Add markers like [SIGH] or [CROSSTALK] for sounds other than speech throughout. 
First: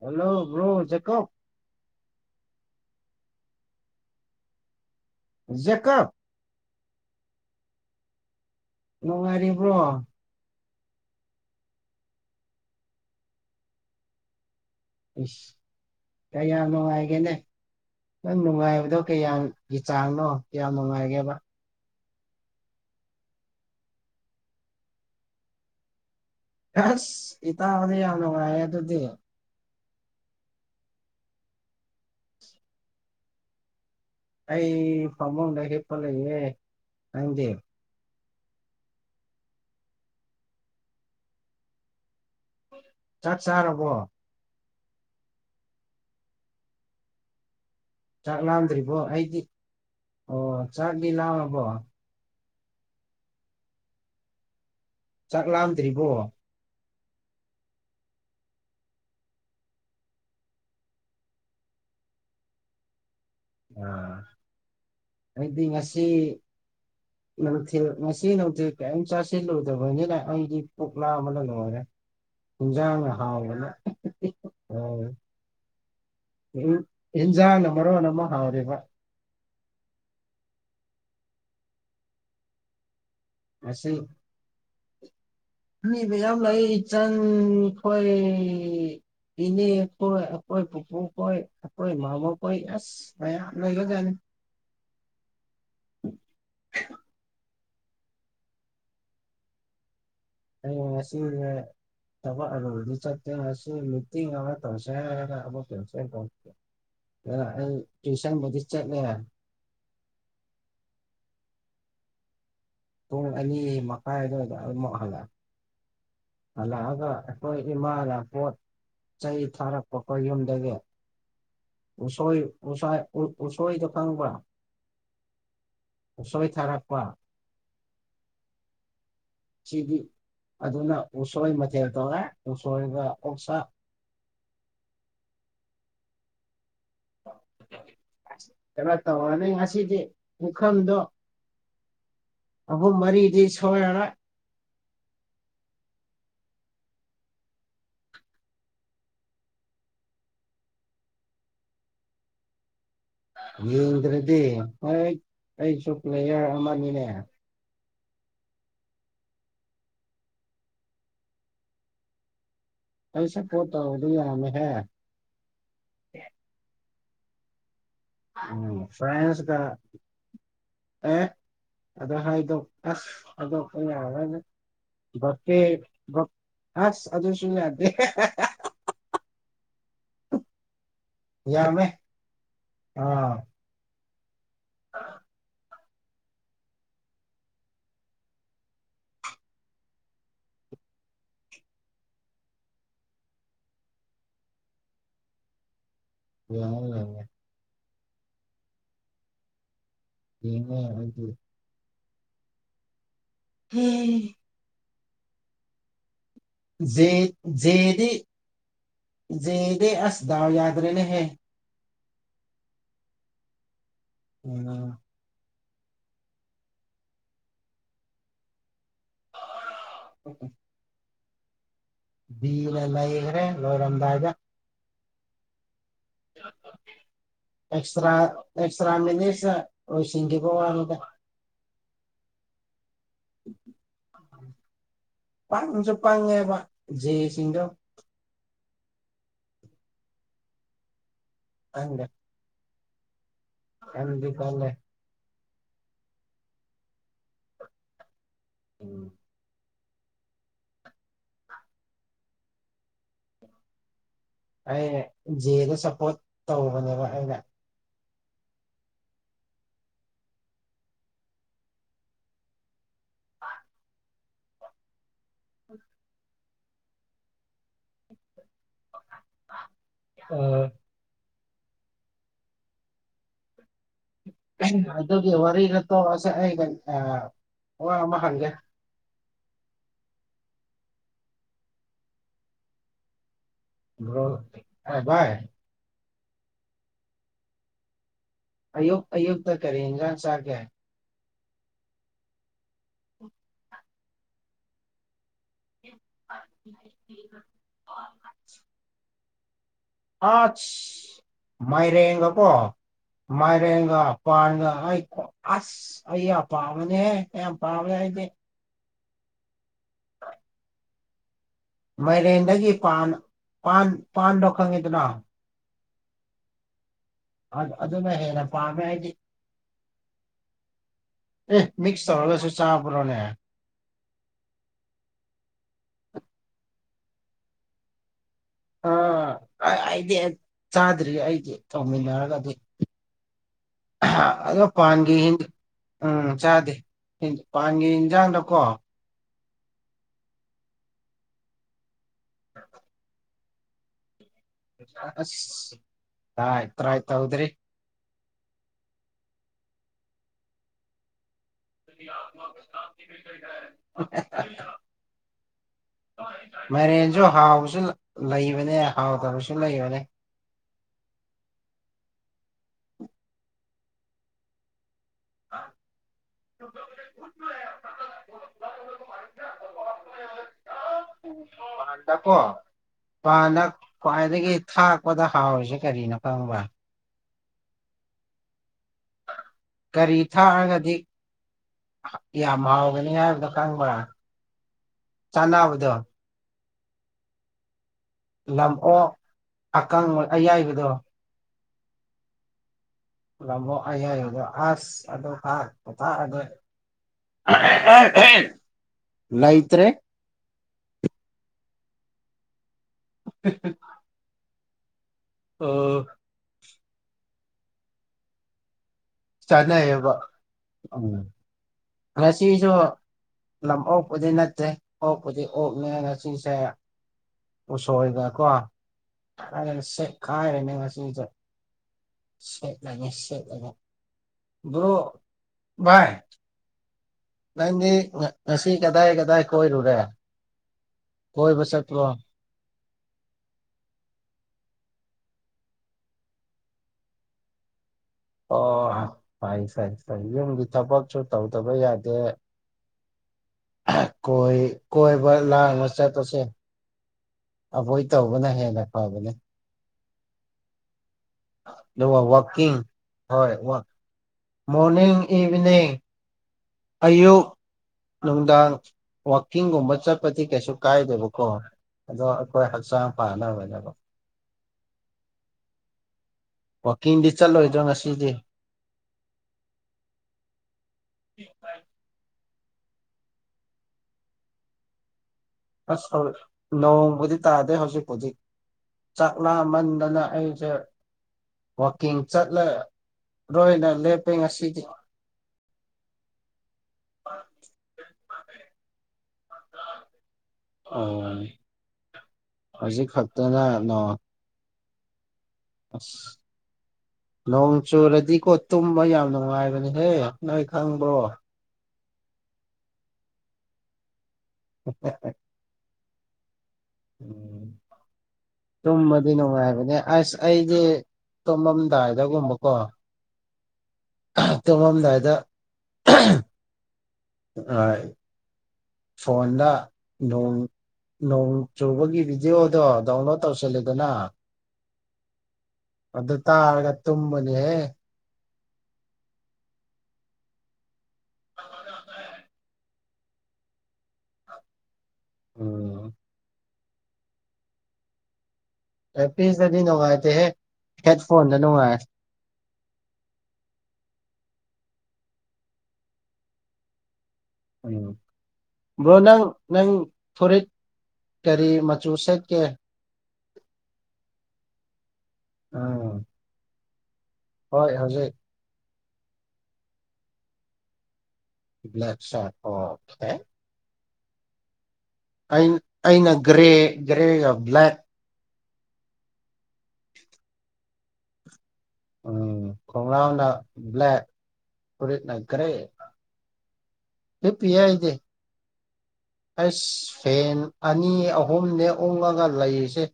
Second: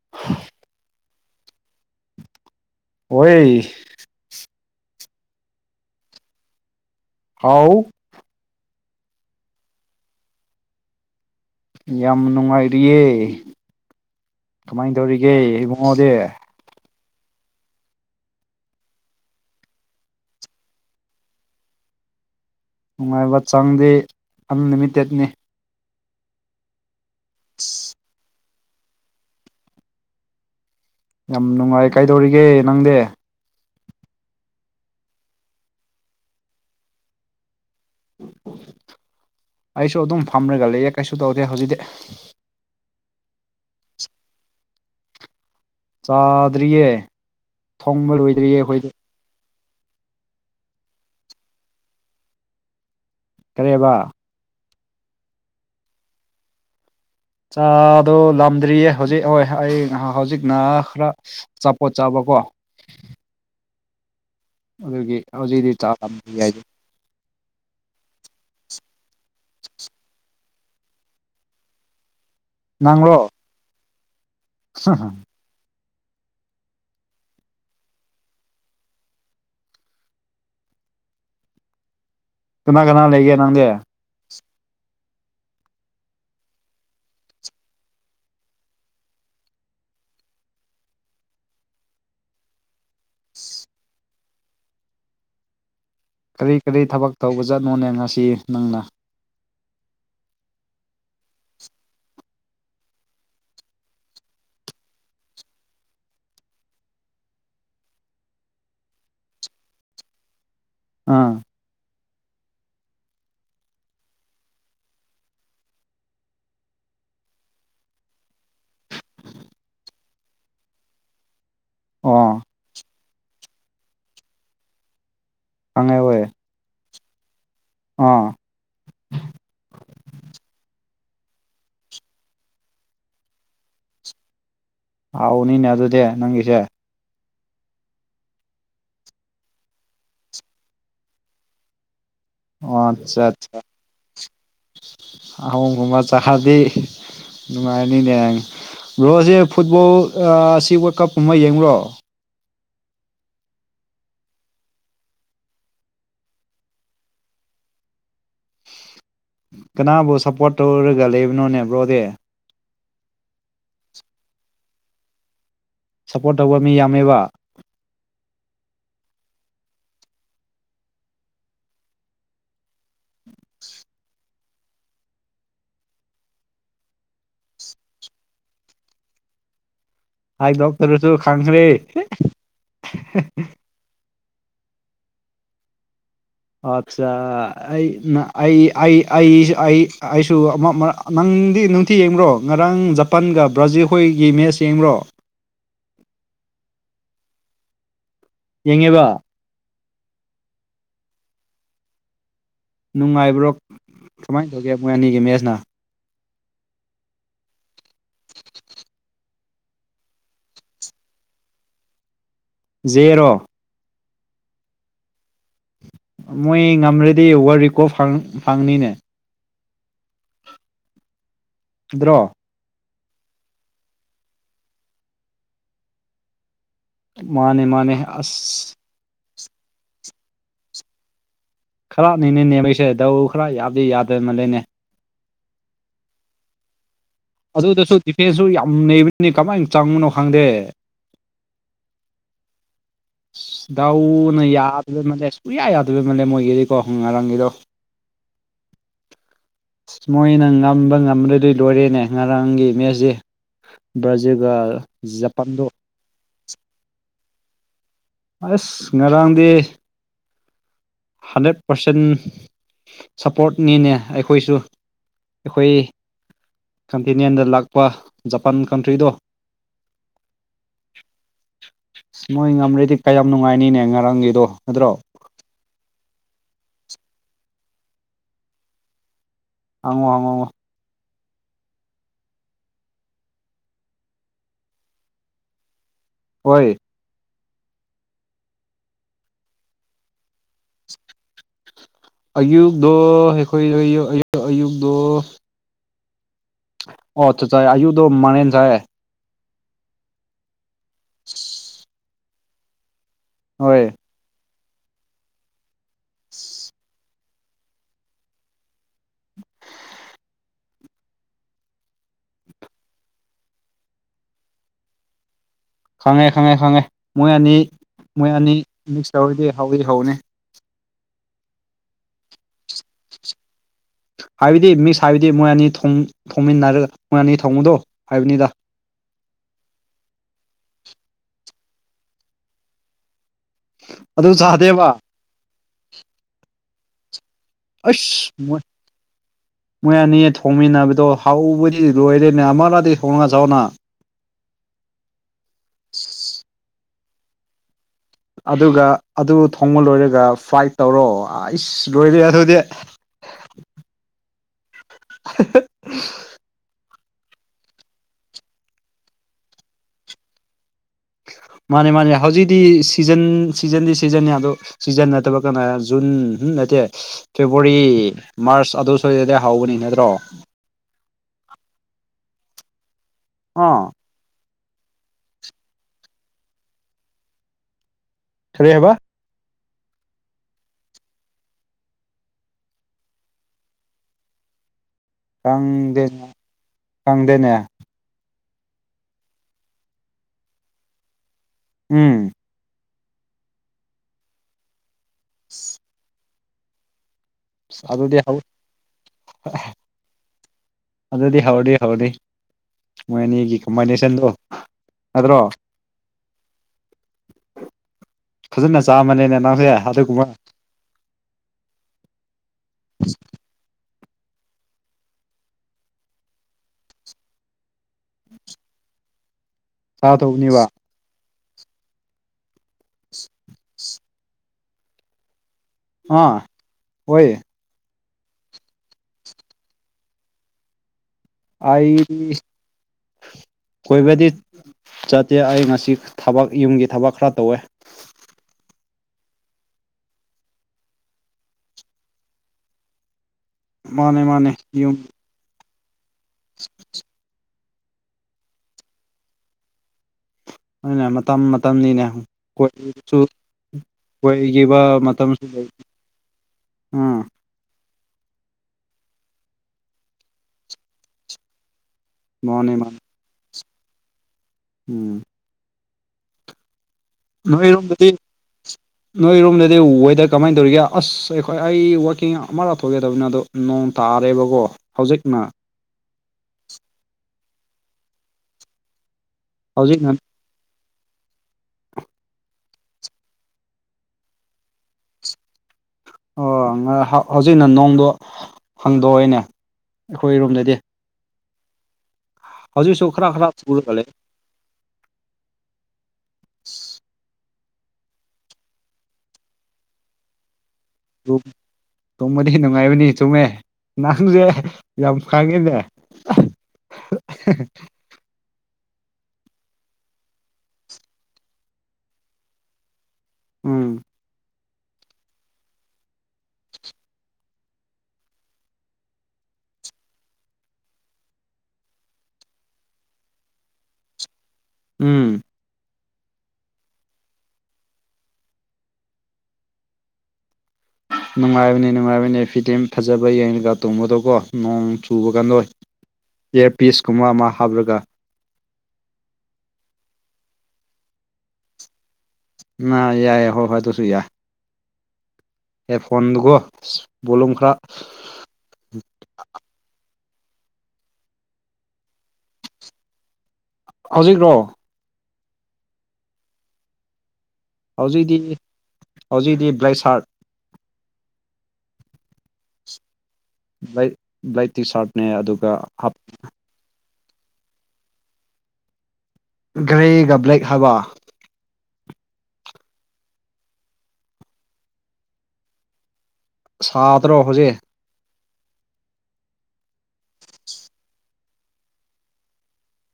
Hello bro Jacob ꯍꯣꯏ Jacob ꯍꯥꯎ ꯅꯨꯡꯉꯥꯏꯔꯤꯕ꯭ꯔꯣ ꯌꯥꯝ ꯅꯨꯡꯉꯥꯏꯔꯤꯌꯦ ꯀꯃꯥꯏ ꯇꯧꯔꯤꯒꯦ ꯏꯕꯨꯡꯉꯣꯗꯤ ꯅꯤꯅꯦ ꯅꯪ ꯅꯨꯡꯉꯥꯏꯕꯗꯣ ꯀꯌꯥꯒꯤ ꯆꯥꯡꯅꯣ ꯀꯌꯥꯝ ꯅꯨꯡꯉꯥꯏꯒꯦꯕ ꯅꯨꯡꯉꯥꯏꯕ ꯆꯥꯡꯗꯤ ꯑꯟꯂꯤꯃꯤꯇꯦꯠꯅꯦ ꯍꯁ ꯏꯇꯥꯎꯗꯤ ꯌꯥꯝ ꯅꯨꯡꯉꯥꯏꯔꯦ ꯑꯗꯨꯗꯤ ꯌꯥꯝ ꯅꯨꯡꯉꯥꯏ ꯀꯩꯗꯧꯔꯤꯒꯦ ꯅꯪꯗꯤ ꯑꯩ ꯐꯝꯃꯨꯡꯗ ꯍꯤꯞꯄ ꯂꯩꯌꯦ ꯅꯪꯗꯤ ꯑꯩꯁꯨ ꯑꯗꯨꯝ ꯐꯝꯔꯒ ꯂꯩꯌꯦ ꯀꯩꯁꯨ ꯇꯧꯗꯦ ꯍꯧꯖꯤꯛꯇꯗꯤ ꯆꯥꯛ ꯆꯥꯔꯕꯣ ꯆꯥꯗ꯭ꯔꯤꯌꯦ ꯊꯣꯡꯕ ꯆꯥꯛ ꯂꯣꯏꯗ꯭ꯔꯤꯌꯦ ꯑꯩꯈꯣꯏꯗ ꯂꯥꯝꯗ꯭ꯔꯤꯕꯣ ꯑꯩꯗꯤ ꯑꯣ ꯆꯥꯛꯕꯤ ꯂꯥꯛꯑꯕꯣ ꯇꯔꯦꯕꯥ ꯆꯥꯛꯂꯝꯥꯗ꯭ꯔꯤꯕꯣ ꯆꯥꯗꯣ ꯂꯥꯗ꯭ꯔꯤꯌꯦ ꯍꯧꯖꯤꯛ ꯍꯣꯏ ꯑꯩ ꯍꯧꯖꯤꯛꯅ ꯈꯔ ꯑꯆꯥꯄꯣꯠ ꯆꯥꯕ ꯋꯥ ꯎꯝ ꯑꯗꯨꯒꯤ ꯍꯧꯖꯤꯛꯗꯤ ꯆꯥ ꯅ ꯃꯁꯤ ꯅꯧ ꯀ ꯆꯥꯁꯤ ꯂꯗꯅꯤ ꯑꯗꯤ ꯄꯨꯣꯛꯂꯥ ꯑꯃꯅ ꯂꯣꯏꯔꯦ ꯍꯟꯖꯥꯡꯅ ꯍꯥꯎꯕꯅ ꯍ ꯍ ꯎꯝ ꯍꯟꯖꯥ ꯅꯝꯕꯔꯣ ꯅꯃ ꯍꯦꯕ ꯀꯅꯥ ꯀꯅꯥ ꯂꯩꯒꯦ ꯅꯪꯒ ꯑꯕ ꯌꯥꯝ ꯂꯥꯛꯏꯆꯪ ꯑꯩꯈꯣꯏ ꯏꯅꯦ ꯀꯣꯏ ꯑꯩꯏ ꯄꯨꯄꯨ ꯀꯣꯏ ꯑꯩꯏ ꯃꯥꯃꯕꯨ ꯀꯣꯏ ꯑꯁ ꯃꯌꯥꯝ ꯂꯒꯖꯅꯤ [INAUDIBLE] ꯀꯔꯤ ꯀꯔꯤ ꯊꯕꯛ ꯇꯧꯕ ꯆꯠꯅꯣꯅꯦ ꯉꯁꯤ ꯅꯪꯅ ꯍ ꯊ ꯑꯗꯨꯖꯤ ꯆꯇ ꯇꯧꯁ ꯀꯁ ꯇ꯭ꯌꯨꯁꯟ ꯃꯗꯨ ꯆꯠ ꯂꯩꯦ ꯑꯥ ꯇꯨꯡ ꯑꯅꯤ ꯃꯈꯥꯏꯗ ꯑꯗꯨꯝꯃꯛ ꯍꯜꯂ ꯑꯂꯑꯒ ꯑꯩꯈꯣꯏ ꯏꯃꯥꯅ ꯐꯣꯠ ꯆꯩ ꯊꯥꯔꯛꯄꯈꯣ ꯌꯨꯝꯗꯒꯤ ꯑꯣ ꯎꯁꯣꯏ ꯎꯣꯏ ꯎꯁꯣꯏ ꯇꯀꯥꯅꯕ ꯑꯁꯣꯏ ꯊꯥꯔꯛꯄ ꯑ ꯁꯤꯗꯤ ꯑꯗꯨꯅ ꯎꯁꯣꯏ ꯃꯊ ꯇ ꯎꯁꯣ ꯑꯣꯁ ꯍꯥꯎꯅꯤꯅꯦ ꯑꯗꯨꯗꯤ ꯅꯪꯒꯤꯁꯦ [INAUDIBLE] ꯊꯔ ꯇꯧꯔꯅꯦ ꯉꯁꯤꯗꯤ ꯄꯨꯡꯈꯝꯗꯣ ꯑꯣ ꯑꯠꯆꯥ ꯑꯆꯥ ꯑ ꯉꯨꯃ ꯆꯍꯕꯤ ꯅꯨꯡꯉꯥꯏꯅꯤ ꯂꯩꯒ ꯕ꯭ꯔꯣꯁꯦ ꯐꯨꯠꯕꯣꯜ ꯑꯁꯤ ꯋꯥꯔꯜ ꯀꯞ ꯑꯃ ꯌꯦꯡꯕꯨꯔꯣ ꯌꯦꯡꯗ꯭ꯔꯗꯤ ꯍꯣꯏ ꯑꯩꯁꯨ ꯄ꯭ꯂꯦꯌꯔ ꯑꯃꯅꯤꯅꯦ ꯀꯅꯥꯕꯨ ꯁꯞꯄꯣꯔꯠ ꯇꯧꯔꯒ ꯂꯩꯕꯅꯣꯅꯦꯕ꯭ꯔꯣꯗꯤ ꯑꯩꯩꯁꯦ ꯄꯣꯠꯇ ꯑꯣꯗꯤ ꯌꯥꯝꯃꯦ ꯍꯥꯏ ꯁꯞꯄꯣꯔꯠ ꯇꯧꯕ ꯃꯤ ꯌꯥꯝꯃꯦꯕ ꯎꯝ ꯐ꯭ꯔꯥꯟꯁ ꯀ ꯑꯦ ꯑ ꯍꯥꯏꯗꯣꯛ ꯑꯁ ꯍꯥꯏꯗꯣꯛꯄ ꯌꯥꯔꯅꯤ ꯀꯦ ꯑ ꯑꯗꯨꯗꯁꯨꯗꯦ ꯍꯥꯏ ꯗꯣꯛꯇꯔꯁꯨꯁꯨ ꯈꯪꯁ꯭ꯔꯦ ꯌꯥꯝꯃꯦ ꯑꯥ ꯑꯠꯆꯥ ꯑꯩ ꯑꯩ ꯑꯩꯁꯨ ꯑꯩ ꯑꯩꯁꯨ ꯑꯃ ꯅꯪ ꯪꯗꯤ ꯅꯨꯡꯊꯤ ꯌꯦꯡꯕ꯭ꯔꯣ ꯉꯔꯥꯡ ꯖꯄꯥꯟꯒ ꯕ꯭ꯔꯥꯖꯤꯜ ꯍꯣꯏꯒꯤ ꯃꯦꯠꯁ ꯌꯦꯡꯕ꯭ꯔꯣ ꯌꯥ ꯌꯥ ꯌꯦꯡꯉꯦꯕ ꯌꯦꯉ ꯑ ꯅꯨꯡꯉꯥꯏꯕ꯭ꯔꯣ ꯀꯃꯥꯏꯅ ꯇꯧꯒꯦ ꯃꯣꯏ ꯑꯅꯤꯒꯤ ꯃꯦꯁꯅ ꯦ ꯖꯦꯔꯤ ꯦꯗꯦ ꯑꯁꯗꯥꯎ ꯌꯥꯗꯔꯅ ꯍ ꯖꯦꯔꯣ ꯎꯝ ꯃꯣꯏ ꯉꯝꯂꯗꯤ ꯋꯥ ꯔꯤꯀꯣ ꯐꯪꯅꯤꯅꯦ ꯑꯣ ꯭ꯔꯣꯝ ꯉꯈꯦ ꯂꯣꯏꯔꯝꯗꯥꯗ ꯃꯥꯅꯦ ꯑꯦꯁ ꯃꯥꯅꯦ ꯔꯥ ꯑꯁ ꯑꯦꯁ ꯔꯥꯅꯤ ꯑꯣꯁꯤ ꯄꯔꯗ ꯈꯔꯅꯤꯅꯦꯅꯦꯕꯩꯁꯦꯙꯧ ꯈꯔ ꯌꯥꯗꯤ ꯌꯥꯗꯦ ꯃꯜꯂꯦꯅꯦ ꯄꯥꯡꯁꯨ ꯄꯉꯦꯕ ꯑꯗꯨꯗꯁꯨ ꯗꯤꯐꯦꯟꯁꯁꯨ ꯌꯥꯝ ꯅꯩꯕꯅꯤꯅꯤ ꯀꯃꯥꯏꯅ ꯆꯪꯕꯨꯅꯣ ꯈꯪꯗꯦ ꯑꯪꯗ ꯌꯥꯎꯅ ꯌꯥꯗ ꯃ ꯎ ꯌꯥꯏ ꯌꯥꯗꯕꯩ ꯃꯜꯂꯦ ꯃꯣꯏꯒꯤꯜꯂꯤꯀꯣ ꯉꯔꯥꯡꯒꯤꯗꯣ ꯎꯝ ꯑꯁ ꯃꯣꯏꯅ ꯉꯝꯕ ꯉꯝꯗꯣꯏꯗꯣꯏ ꯂꯣꯏꯔꯦꯅꯦ ꯉꯔꯥꯡꯒꯤ ꯃꯦꯠꯁꯁꯦ ꯕ꯭ꯔꯥꯖꯤꯜꯒ ꯑꯩ ꯖꯄꯥꯟꯗꯣ ꯖꯦꯗ ꯁꯞꯄꯣꯔꯠ ꯇꯧꯕꯅꯦꯕ ꯑꯩꯅ ꯑꯁ ꯉꯔꯥꯡꯗꯤ ꯍꯟꯗ꯭ꯔꯦꯠ ꯄꯥꯔꯁꯦꯟ ꯁꯞꯄꯣꯔꯠꯅꯤꯅꯦ ꯑꯩꯈꯣꯏꯁꯨ ꯑꯩꯈꯣꯏ ꯀꯟꯇꯤꯅꯦꯟꯗ ꯂꯥꯛꯄ ꯖꯄꯥꯟ ꯀꯟꯇ꯭ꯔꯤꯗꯣ ꯑꯁ ꯃꯣꯏ ꯉꯝꯔꯗꯤ ꯀ ꯌꯥꯝ ꯅꯨꯡꯉꯥꯏꯅꯤꯅꯦ ꯉꯔꯥꯡꯒꯤꯗꯣ ꯅꯠꯇ꯭ꯔꯣ ꯇꯧꯁꯦ ꯑꯩ ꯋꯥ ꯑꯃ ꯍꯪꯒꯦ ꯑꯃ ꯑꯃ ꯭ꯔꯣꯚꯥꯏ ꯍꯣꯏ ꯑꯌꯨꯛ ꯑꯌꯨꯛ ꯇ ꯀꯦ ꯏꯟ꯭ꯔꯥꯡ ꯆꯥ ꯀꯌꯥꯦ ꯑꯌꯨꯛꯗ ꯑꯩꯈꯣꯏ ꯑꯌꯨꯛꯗ ꯎ ꯑꯣ ꯆꯠ ꯆꯥꯏ ꯑꯌꯨꯗꯣ ꯃꯅꯦꯟ ꯁꯥꯏꯌꯦ ꯑ ꯃꯥꯏꯔꯦꯡꯒ ꯀꯣ ꯍꯣꯏ ꯃꯥꯏꯔꯦꯡꯒ ꯄꯥꯟꯒ ꯑꯩ ꯑꯁ ꯑ ꯌꯥꯝ ꯄꯥꯕꯅꯦ ꯀ ꯌꯥꯝ ꯄꯥꯕꯅꯦꯗꯤ [INAUDIBLE] ꯃꯥꯏꯔꯦꯟꯗꯒꯤ ꯄꯥꯟꯗꯣ ꯈꯪꯉꯤꯗꯅ ꯈꯪꯉꯦ ꯈꯪꯉꯦ ꯈꯪꯉꯦ ꯃꯣꯏ ꯑꯅꯤ ꯑꯗꯨꯅ ꯃꯣꯏ ꯍꯦꯟꯅ ꯑꯅꯤ ꯄꯥꯝꯃꯦ ꯑꯩꯗꯤ ꯃꯤꯛꯁ ꯇꯧꯔꯗꯤ ꯍꯧꯤ ꯍꯧꯅꯤ ꯑꯦ ꯃꯤꯛꯁ ꯇꯧꯔꯒꯁꯨ ꯆꯥ ꯄꯨꯔꯣꯅꯦ ꯍꯥꯏꯕꯗꯤ ꯃꯤꯛꯁ ꯍꯥꯏꯕꯗꯤ ꯃꯣꯏ ꯑꯅꯤ ꯊꯣꯡꯃꯤꯟꯅꯔꯒ ꯃꯣꯏ ꯑꯅꯤ ꯊꯣꯡꯉꯨꯗꯣ ꯍꯥꯏꯕꯅꯤꯗ ꯑꯥ ꯑꯩꯗꯤ ꯆꯥꯗ꯭ꯔꯤ ꯑꯩꯗꯤ ꯇꯧꯃꯤꯟꯅꯔꯒ ꯑꯗꯨ ꯑꯗꯨ ꯑꯗꯣ ꯆꯥꯗꯦꯕ ꯄꯥꯟꯒꯦ ꯎꯝ ꯆꯥꯗꯦ ꯄꯥꯡꯒꯤ ꯑꯁ ꯃꯣꯏ ꯌꯦꯟꯖꯥꯡꯗꯀꯣ ꯃꯣꯏ ꯑꯅꯤ ꯊꯣꯡꯃꯤꯟꯅꯕꯗꯣ ꯍꯥꯎꯧꯕꯗꯤ ꯂꯣꯏꯔꯦꯅꯦ ꯑꯃ ꯂꯗꯤ ꯍꯣꯡꯅ ꯁꯥꯎꯅ ꯑꯁ ꯑ ꯏ ꯇ꯭ꯔ ꯍꯥꯏꯥꯏꯇ ꯍꯗ꯭ꯔꯤ ꯑꯗꯨꯒꯥ ꯑꯗꯨ ꯊꯣꯡꯕ ꯂꯣꯏꯔꯒꯥ ꯐ꯭ꯔꯥꯏ ꯇꯧꯔꯛꯑꯣ [INAUDIBLE] ꯃ ꯑꯗꯨ ꯍꯥꯎꯁꯨ ꯂꯩꯕꯅꯦ ꯍꯥꯎꯗꯕꯁꯨ ꯂꯩꯕꯅꯦ ꯃꯥꯅꯦ ꯃꯥꯅꯦ ꯍꯧꯖꯤꯛꯇꯤ ꯁꯤꯖꯟ ꯁꯤꯖꯟꯗꯤ ꯁꯤꯖꯟꯅꯅꯤ ꯑꯗꯣ ꯁꯤꯖꯟ ꯅꯠꯇꯕ ꯀꯩꯅꯣ ꯖꯨꯟ ꯅꯠꯇꯦ ꯐꯦꯕꯋꯥꯔꯤ ꯃꯥꯔꯆ ꯑꯗꯨ ꯁ꯭ꯋꯥꯗꯗꯤ ꯍꯧꯕꯅꯤ ꯗ꯭ꯔꯣ ꯄꯥꯟꯗ ꯄꯣ ꯄꯥꯟꯗꯥ ꯑꯥ ꯀꯗꯒꯤ ꯊꯥꯛꯄꯗ ꯍꯥꯎꯔꯤꯁꯦ ꯀꯔꯤꯅꯣ ꯈꯪꯕ ꯈꯔꯤ ꯍꯥꯏꯕ ꯀꯔꯤ ꯊꯥꯔꯒꯗꯤꯅ꯫ ꯏꯒꯅꯤ ꯍꯥꯏ ꯗꯀꯥꯟ [UNINTELLIGIBLE] ꯈꯪꯗꯅ ꯈꯪꯗꯦꯅꯦ ꯂꯥꯛꯑꯣ ꯑꯀꯪ ꯑꯌꯥꯏꯕꯗꯣ ꯎꯝ ꯂꯃꯣ ꯑꯩꯏꯗꯣ ꯑꯁ ꯑꯗꯨ ꯈꯥꯛꯣꯊꯥ ꯑꯗ ꯑꯗꯨ ꯑꯗꯨꯗꯤ ꯍꯥꯏ ꯂꯩꯇ꯭ꯔꯦ ꯑꯗꯨꯗꯤ ꯍꯧꯔꯗꯤ ꯍꯧꯔꯅꯤ ꯃꯣꯏ ꯑꯅꯤꯒꯤ ꯀꯝꯕꯥꯏꯅꯦꯁꯟꯗꯣ ꯑꯣ ꯍꯖ ꯆꯥ ꯃꯅꯤ ꯅꯅꯥꯈꯦ ꯍꯥꯏꯗ ꯆꯥꯅꯩꯌꯦꯕ ꯀꯨꯝꯃ ꯎꯝ ꯉꯁꯤꯁꯨ ꯂꯥꯛꯑꯣ ꯀꯗꯤ ꯅꯠꯇꯦ ꯑꯣꯛꯄꯨꯗꯤ ꯑꯣꯛꯅꯦꯅ ꯁꯤꯁꯦ ꯎꯁꯣꯏꯗ ꯀꯣꯥꯏꯔꯦꯅꯦ ꯆꯥꯗꯧꯕꯅꯦꯕ ꯁꯈꯥꯏꯔꯦꯅꯦ ꯉꯁꯤꯁꯦ ꯆꯠ ꯂꯩꯦ ꯆꯠ ꯂꯩꯒꯦ ꯑꯗꯨꯣꯚꯥꯏ ꯑꯥ ꯍꯣꯏ ꯅꯪꯗꯤ ꯉꯁꯤ ꯀꯗꯥꯏ ꯀꯗꯥꯏ ꯀꯣꯏꯔꯨꯔꯦ ꯀꯣꯏꯕꯁꯠꯇ ꯋꯥ ꯑꯩꯗꯤ ꯀꯣꯏꯕꯗꯤ ꯆꯠꯇꯦ ꯑꯩ ꯉꯁꯤ ꯊꯕꯛ ꯌꯨꯝꯒꯤ ꯊꯕꯛ ꯈꯔ ꯇꯧꯋꯦ ꯑꯣ ꯐꯩ ꯐꯩ ꯐꯩ ꯌꯨꯝꯒꯤ ꯊꯕꯛꯁꯨ ꯇꯧꯗꯕ ꯌꯥꯗꯦ ꯃꯥꯅꯦ ꯃꯥꯅꯦ ꯌꯨꯝ ꯀꯣꯏꯕ ꯂꯥ ꯃꯁꯖꯥ ꯇꯁ ꯑꯕꯣꯏ ꯇꯧꯕꯅ ꯍꯦꯟꯅ ꯐꯕꯇꯅꯦ ꯑꯗꯨꯅ ꯃꯇꯝ ꯑꯗꯨꯒ ꯃꯇꯝꯅꯤꯅꯦꯣꯏ ꯋꯥꯛꯀꯤꯡ ꯍꯣꯏ ꯋꯥꯛ ꯑꯣꯏꯈꯤꯕ ꯃꯇꯝꯁꯨ ꯂꯩ ꯎꯝ ꯑꯌꯣ ꯅꯨꯡꯗꯥꯡ ꯋꯥꯋꯥꯛꯀꯤꯡꯒꯨꯝꯕ ꯆꯠꯄꯗꯤ ꯀꯩꯁꯨ ꯀꯥꯏꯗꯦꯕꯀꯣ ꯑꯗꯣ ꯑꯩꯈꯣꯏ ꯍꯛꯆꯥꯡ ꯐꯥꯅꯕꯅꯦ ꯎꯝꯃ ꯗꯤ ꯆꯠꯂꯣꯏꯗ꯭ꯔꯣ ꯅꯣꯏꯔꯣꯝꯗꯗꯤ ꯉꯁꯤꯗꯤ ꯅꯣꯏꯔꯣꯝꯗꯗꯤ ꯋꯦꯗꯔ ꯀꯃꯥꯏꯅ ꯇꯧꯔꯤꯒꯦ ꯑꯁ ꯑꯩꯈꯣꯏ ꯑꯩ ꯋꯥꯛꯀꯤꯡ ꯑꯃ ꯂꯥꯞꯊꯣꯛꯒꯦꯗꯕꯅꯤ ꯑꯗꯣ ꯅꯣꯡ ꯇꯥꯔꯦꯕꯀꯣ ꯍꯧꯖꯤꯛꯅ ꯅꯣꯡꯗꯤ ꯇꯥꯗꯦ ꯍꯧꯖꯤꯛ ꯍꯧꯖꯤꯛ ꯆꯥꯛ ꯍꯧꯖꯤꯛꯅ ꯂꯥꯃꯟꯗꯅ ꯑꯩꯁꯦ ꯋꯥꯋꯀꯤꯡ ꯆꯠꯂꯔꯣꯏꯅ ꯂꯦꯞꯄꯦ ꯉꯁꯤꯗꯤ ꯑꯣ ꯍꯧꯖꯤꯛꯅ ꯅꯣꯡꯗꯣ ꯍꯪꯗꯣꯛꯏꯅꯦ ꯑꯩꯈꯣꯏꯔꯣꯝꯗꯗꯤ ꯑꯣ ꯍꯧꯖꯤꯛꯁꯨ ꯍꯧꯖꯤꯛ ꯈꯔꯥ ꯈꯛꯇꯅ ꯈꯔꯥꯁ꯭ꯀꯜꯦ ꯑꯥꯁ ꯅꯣꯡ ꯆꯨꯔꯗꯤꯀꯣ ꯇꯨꯝꯕ ꯌꯥꯝ ꯅꯨꯡꯉꯥꯏꯕꯅꯦꯍꯦ ꯅꯣꯏ ꯈꯪꯕ꯭ꯔꯣ ꯇꯨꯝꯕꯗꯤ ꯅꯨꯡꯉꯥꯏꯕꯅꯤ ꯆꯨꯝꯃꯦꯦ ꯅꯍꯪꯁꯦ ꯌꯥꯝ ꯈꯥꯡꯉꯦꯅꯦ ꯑꯍꯥꯍꯥꯍꯥꯒ [INAUDIBLE] ꯇꯨꯝꯃꯗꯤ ꯅꯨꯡꯉꯥꯏꯕꯅꯦ ꯑꯁ ꯑꯩꯗꯤ ꯇꯣꯃꯝꯗꯥꯏꯗꯒꯨꯝꯕꯀꯣ ꯎꯝ ꯇꯣꯡꯃꯝꯗꯥꯏꯗ ꯑ ꯐꯣꯟꯗ ꯅꯣꯡ ꯅꯣꯡ ꯆꯨꯕꯒꯤ ꯚꯤꯗꯤꯑꯣꯗꯣ ꯗꯥꯎꯟꯂꯣꯗ ꯇꯧꯁꯜꯂꯦꯗꯅ ꯎꯝ ꯑꯗꯨ ꯑꯗꯨ ꯇ ꯍꯥꯏꯒ ꯇꯨꯨꯝ ꯃꯅꯤ ꯅꯨꯡꯉꯥꯏꯕꯅꯦ ꯅꯨꯡꯉꯥꯏꯕꯅꯦ ꯐꯤꯗꯤꯝ ꯐꯖꯕ ꯌꯦꯡꯉꯒ ꯇꯣꯡꯕꯗꯣꯀꯣ ꯅꯣꯡ ꯇꯨꯕ ꯀꯥꯟꯗꯣꯏ ꯎꯝ ꯑꯦꯌꯥꯔ ꯄꯤꯁꯀꯨꯝꯕ ꯑꯃ ꯍꯥꯞꯂꯒ ꯑꯦ ꯄꯤꯁꯇꯗꯤ ꯅꯨꯡꯉꯥꯏꯇꯦꯍꯦ ꯍꯦꯠ ꯐꯣꯟꯗ ꯅꯨꯡꯉꯥꯏꯔ ꯅ ꯌꯥꯏ ꯍꯣꯐꯣꯏ ꯇꯁꯨ ꯌꯥ ꯑꯦ ꯐꯣꯟꯣꯟꯗꯨꯒꯣ ꯎꯝ ꯕ꯭ꯔꯣꯅꯪ ꯅꯪ ꯐꯨꯔꯤꯠ ꯀꯔꯤ ꯃꯆꯨ ꯁꯦꯠ [INAUDIBLE] ꯑꯥ ꯍꯣꯏ ꯍꯧꯖꯤꯛ ꯍꯧꯖꯤꯛꯗꯤ ꯕ꯭ꯂꯦꯁꯥꯔꯠ ꯕ꯭ꯂꯦꯛ ꯁꯣꯠ ꯑꯣ ꯕ꯭ꯂ ꯕ꯭ꯂꯥꯏꯠ ꯇꯤ ꯁꯔꯠ ꯑꯩꯅ ꯒ꯭ꯔꯦ ꯒ꯭ꯔꯦꯒ ꯕ꯭ꯂꯦꯛ ꯒ꯭ꯔꯦꯒ ꯕ꯭ꯂꯦꯛ ꯍꯥꯕ ꯎꯝꯅ ꯕ꯭ꯂꯅ ꯀ꯭ꯔꯦ ꯁꯥꯗ꯭ꯔꯣ ꯍꯧꯖꯤ [INAUDIBLE] ꯑꯩꯁ ꯐꯦꯟ ꯑꯅꯤ ꯑꯍꯨꯝꯅꯦ ꯑꯣꯉꯒ ꯂꯩꯔꯤꯁꯦ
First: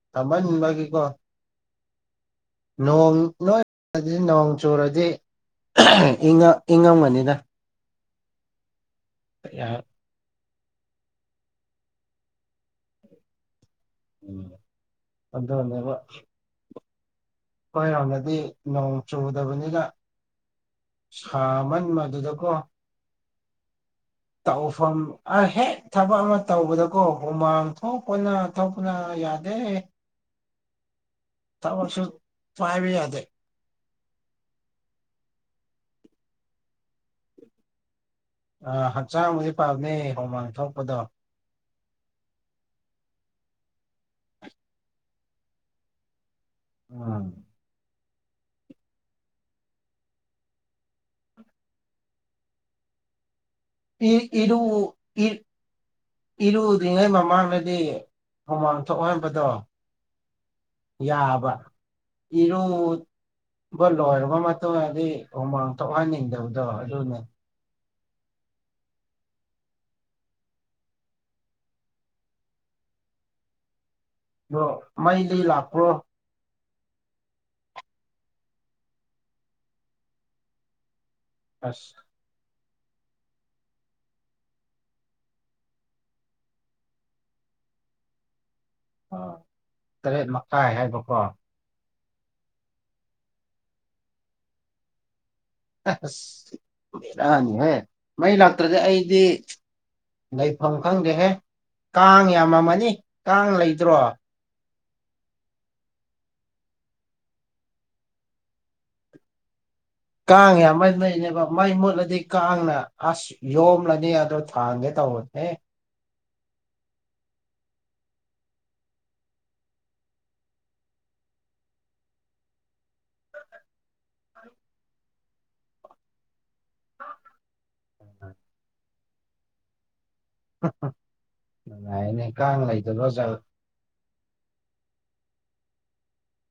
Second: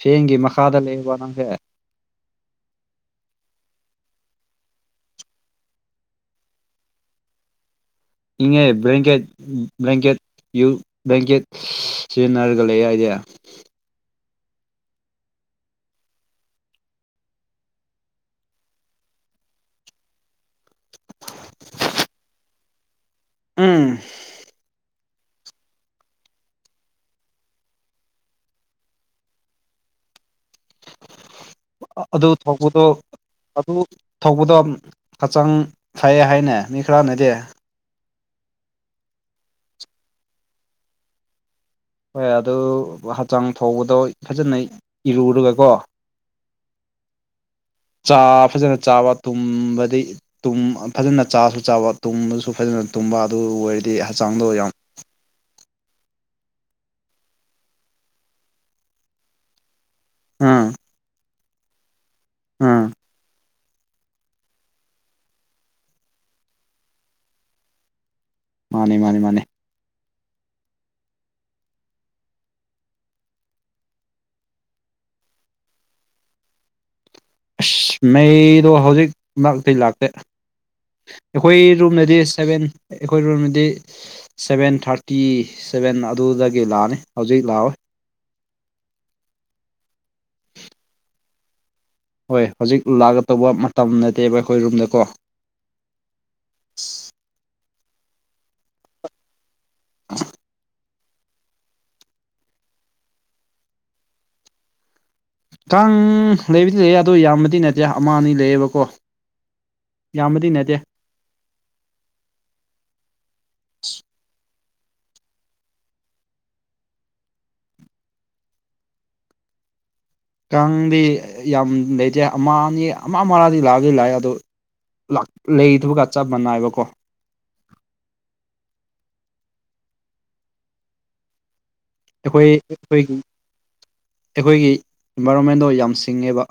ꯆꯦꯡꯒꯤ ꯃꯈꯥꯗ ꯁꯥꯃꯟꯕꯒꯤꯀꯣ ꯂꯩꯕ ꯅꯪꯍꯦ ꯅꯣꯡ ꯅꯣꯏꯗꯤ ꯅꯣꯡ ꯆꯨꯨꯔꯗꯤ ꯏ ꯏꯉꯥꯎꯕꯗ ꯑꯦꯅꯒꯦ ꯕꯂꯀꯦꯠ ꯕꯂꯀꯦꯠ ꯌꯨ ꯕ꯭ꯂꯦꯡꯀꯦꯠ ꯁꯤꯖꯤꯟꯅꯔꯒ ꯂꯩꯏꯗꯤ ꯎꯝ ꯑꯗꯅꯤꯕ ꯑꯩꯏꯔꯥꯎꯅꯗꯤ ꯅꯣꯡ ꯆꯨꯗꯕꯅꯤꯅ ꯍ ꯃꯟ ꯃ ꯑꯗꯨꯗ ꯀꯣ ꯎꯝ ꯇꯧꯐꯝ ꯑ ꯍꯦꯛ ꯊꯕꯛ ꯑꯃ ꯇꯧꯕꯗꯀꯣ ꯍꯨꯃꯥꯡ ꯊꯣꯛꯄꯅ ꯊꯣꯛꯄꯅ ꯌꯥꯗꯦ ꯊꯕꯛꯁꯨ ꯑꯗꯨ ꯊꯧꯕꯗꯣ ꯄꯥꯏꯕ ꯌꯥꯗꯦ ꯑꯗꯨ ꯊꯧꯕꯗꯣ ꯍꯛꯆꯥꯡ ꯐꯥꯏꯌꯦ ꯍꯥꯏꯅ ꯃꯤ ꯈꯔꯅꯗꯦ ꯑ ꯍꯛꯆꯥꯡꯕꯨꯗꯤ ꯄꯥꯝꯅꯦ ꯍꯣꯡꯃꯥꯡ ꯊꯣꯛꯄꯗꯣ ꯍꯣꯏ ꯑꯗꯨ ꯍꯛꯆꯥꯡ ꯐꯕꯗꯣ ꯐꯖꯅ ꯏꯔꯨꯔꯒꯀꯣ ꯎꯝ ꯆꯥ ꯐꯖꯅ ꯆꯥꯕ ꯇꯨꯝꯕꯗꯤ ꯐꯖꯅ ꯆꯥꯁꯨ ꯆꯥꯕ ꯇꯨꯝꯕꯁꯨ ꯐꯖꯅ ꯇꯨꯝꯕ ꯑꯗꯨ ꯑꯣꯏꯔꯗꯤ ꯏ ꯍꯛꯆꯥꯡꯗꯣ ꯏꯔꯨ ꯌꯥꯝ ꯏ ꯏꯔꯨꯗ꯭ꯔꯤꯉꯩ ꯃꯃꯥꯡꯗꯗꯤ ꯍꯨꯃꯥꯡ ꯊꯣꯛꯍꯟꯕꯗꯣ ꯑꯥ ꯌꯥꯕ ꯏꯔꯨ ꯑꯥ ꯕ ꯂꯣꯏꯔꯕ ꯃꯇꯨꯡꯗꯤ ꯍꯨꯃꯥꯡ ꯊꯣꯛꯍꯟꯅꯤꯡꯗꯕꯗꯣ ꯑꯗꯨꯅꯦ ꯃꯥꯅꯦ ꯃꯥꯅꯦ ꯃꯥꯅꯦ ꯑꯗꯣ ꯃꯩꯗꯒꯤ ꯂꯥꯛꯄ꯭ꯔꯣ ꯑꯁ ꯃꯩꯗꯣ ꯍꯧꯖꯤꯛ ꯂ ꯀ ꯂꯥꯛꯇꯦ ꯑꯩꯈꯣꯏ ꯑꯁ ꯔꯨꯝꯗꯗꯤ ꯁꯚꯦꯟ ꯑꯩꯈꯣꯏ ꯔꯨꯜꯗꯤ ꯁꯚꯦꯟ ꯊꯥꯔꯇꯤ ꯁꯚꯦꯟ ꯑꯗꯨꯗꯒꯤ ꯂꯥꯛꯑꯅꯤ ꯍꯧꯖꯤꯛ ꯂꯥꯛꯑꯣꯏ ꯑꯣ ꯇꯔꯦꯠ ꯃꯈꯥꯏ ꯍꯥꯏꯕꯀꯣ ꯍꯣꯏ ꯍꯧꯖꯤꯛ ꯂꯥꯛꯒ ꯇꯧꯕ ꯃꯇꯝ ꯅꯠꯇꯦꯕ ꯑꯩꯈꯣꯏ ꯔꯨꯝꯗꯀꯣ ꯑꯁ ꯏꯔꯛꯅꯤꯍ ꯃꯩ ꯂꯥꯛꯇ꯭ꯔꯗꯤ ꯑꯩꯗꯤ ꯂꯩꯐꯝ ꯈꯪꯗꯦꯍꯦ ꯀꯥꯡ ꯌꯥꯝꯃꯝꯃꯅꯤ ꯀꯥꯡ ꯂꯩꯇ꯭ꯔꯣ ꯀꯥꯡ ꯂꯩꯕꯨꯗꯤ ꯂꯩꯌꯦ ꯑꯗꯨꯗ ꯌꯥꯝꯕꯗꯤ ꯅꯠꯇꯦ ꯑꯃ ꯑꯅꯤ ꯂꯩꯌꯦꯕꯀꯣ ꯌꯥꯝꯕꯗꯤ ꯀꯥꯡꯉꯦ ꯅꯠꯇꯦ ꯃꯥꯏ ꯂꯩꯩꯅꯦꯕ ꯃꯥꯏ ꯃꯨꯠꯂꯗꯤ ꯀꯥꯡꯅ ꯑꯁ ꯌꯣꯝꯂꯅꯤ ꯑꯗꯣ ꯊꯥꯡꯒꯦ ꯇꯧꯋꯦꯍꯦ ꯀꯥꯡꯗꯤ ꯌꯥꯝ ꯂꯩꯇꯦ ꯑꯃ ꯑꯅꯤ ꯑꯃ ꯃꯥꯗꯤ ꯂꯥꯛꯑꯗꯤ ꯂꯥꯛꯑꯦ ꯑꯗꯣ ꯂꯩꯗꯨꯕꯒ ꯆꯞ ꯃꯥꯅꯥꯏꯕꯀꯣ ꯉꯥꯏꯅꯦ ꯑꯩꯈꯣꯏ ꯀꯥꯡ ꯑꯩꯈꯣꯏꯒꯤ ꯂꯩꯇꯕꯒ ꯑꯩꯈꯣꯏꯒꯤ ꯏꯟꯚꯥꯏꯔꯣꯟꯃꯦꯟꯗꯣ ꯌꯥꯝ ꯁꯤꯡꯉꯦꯕ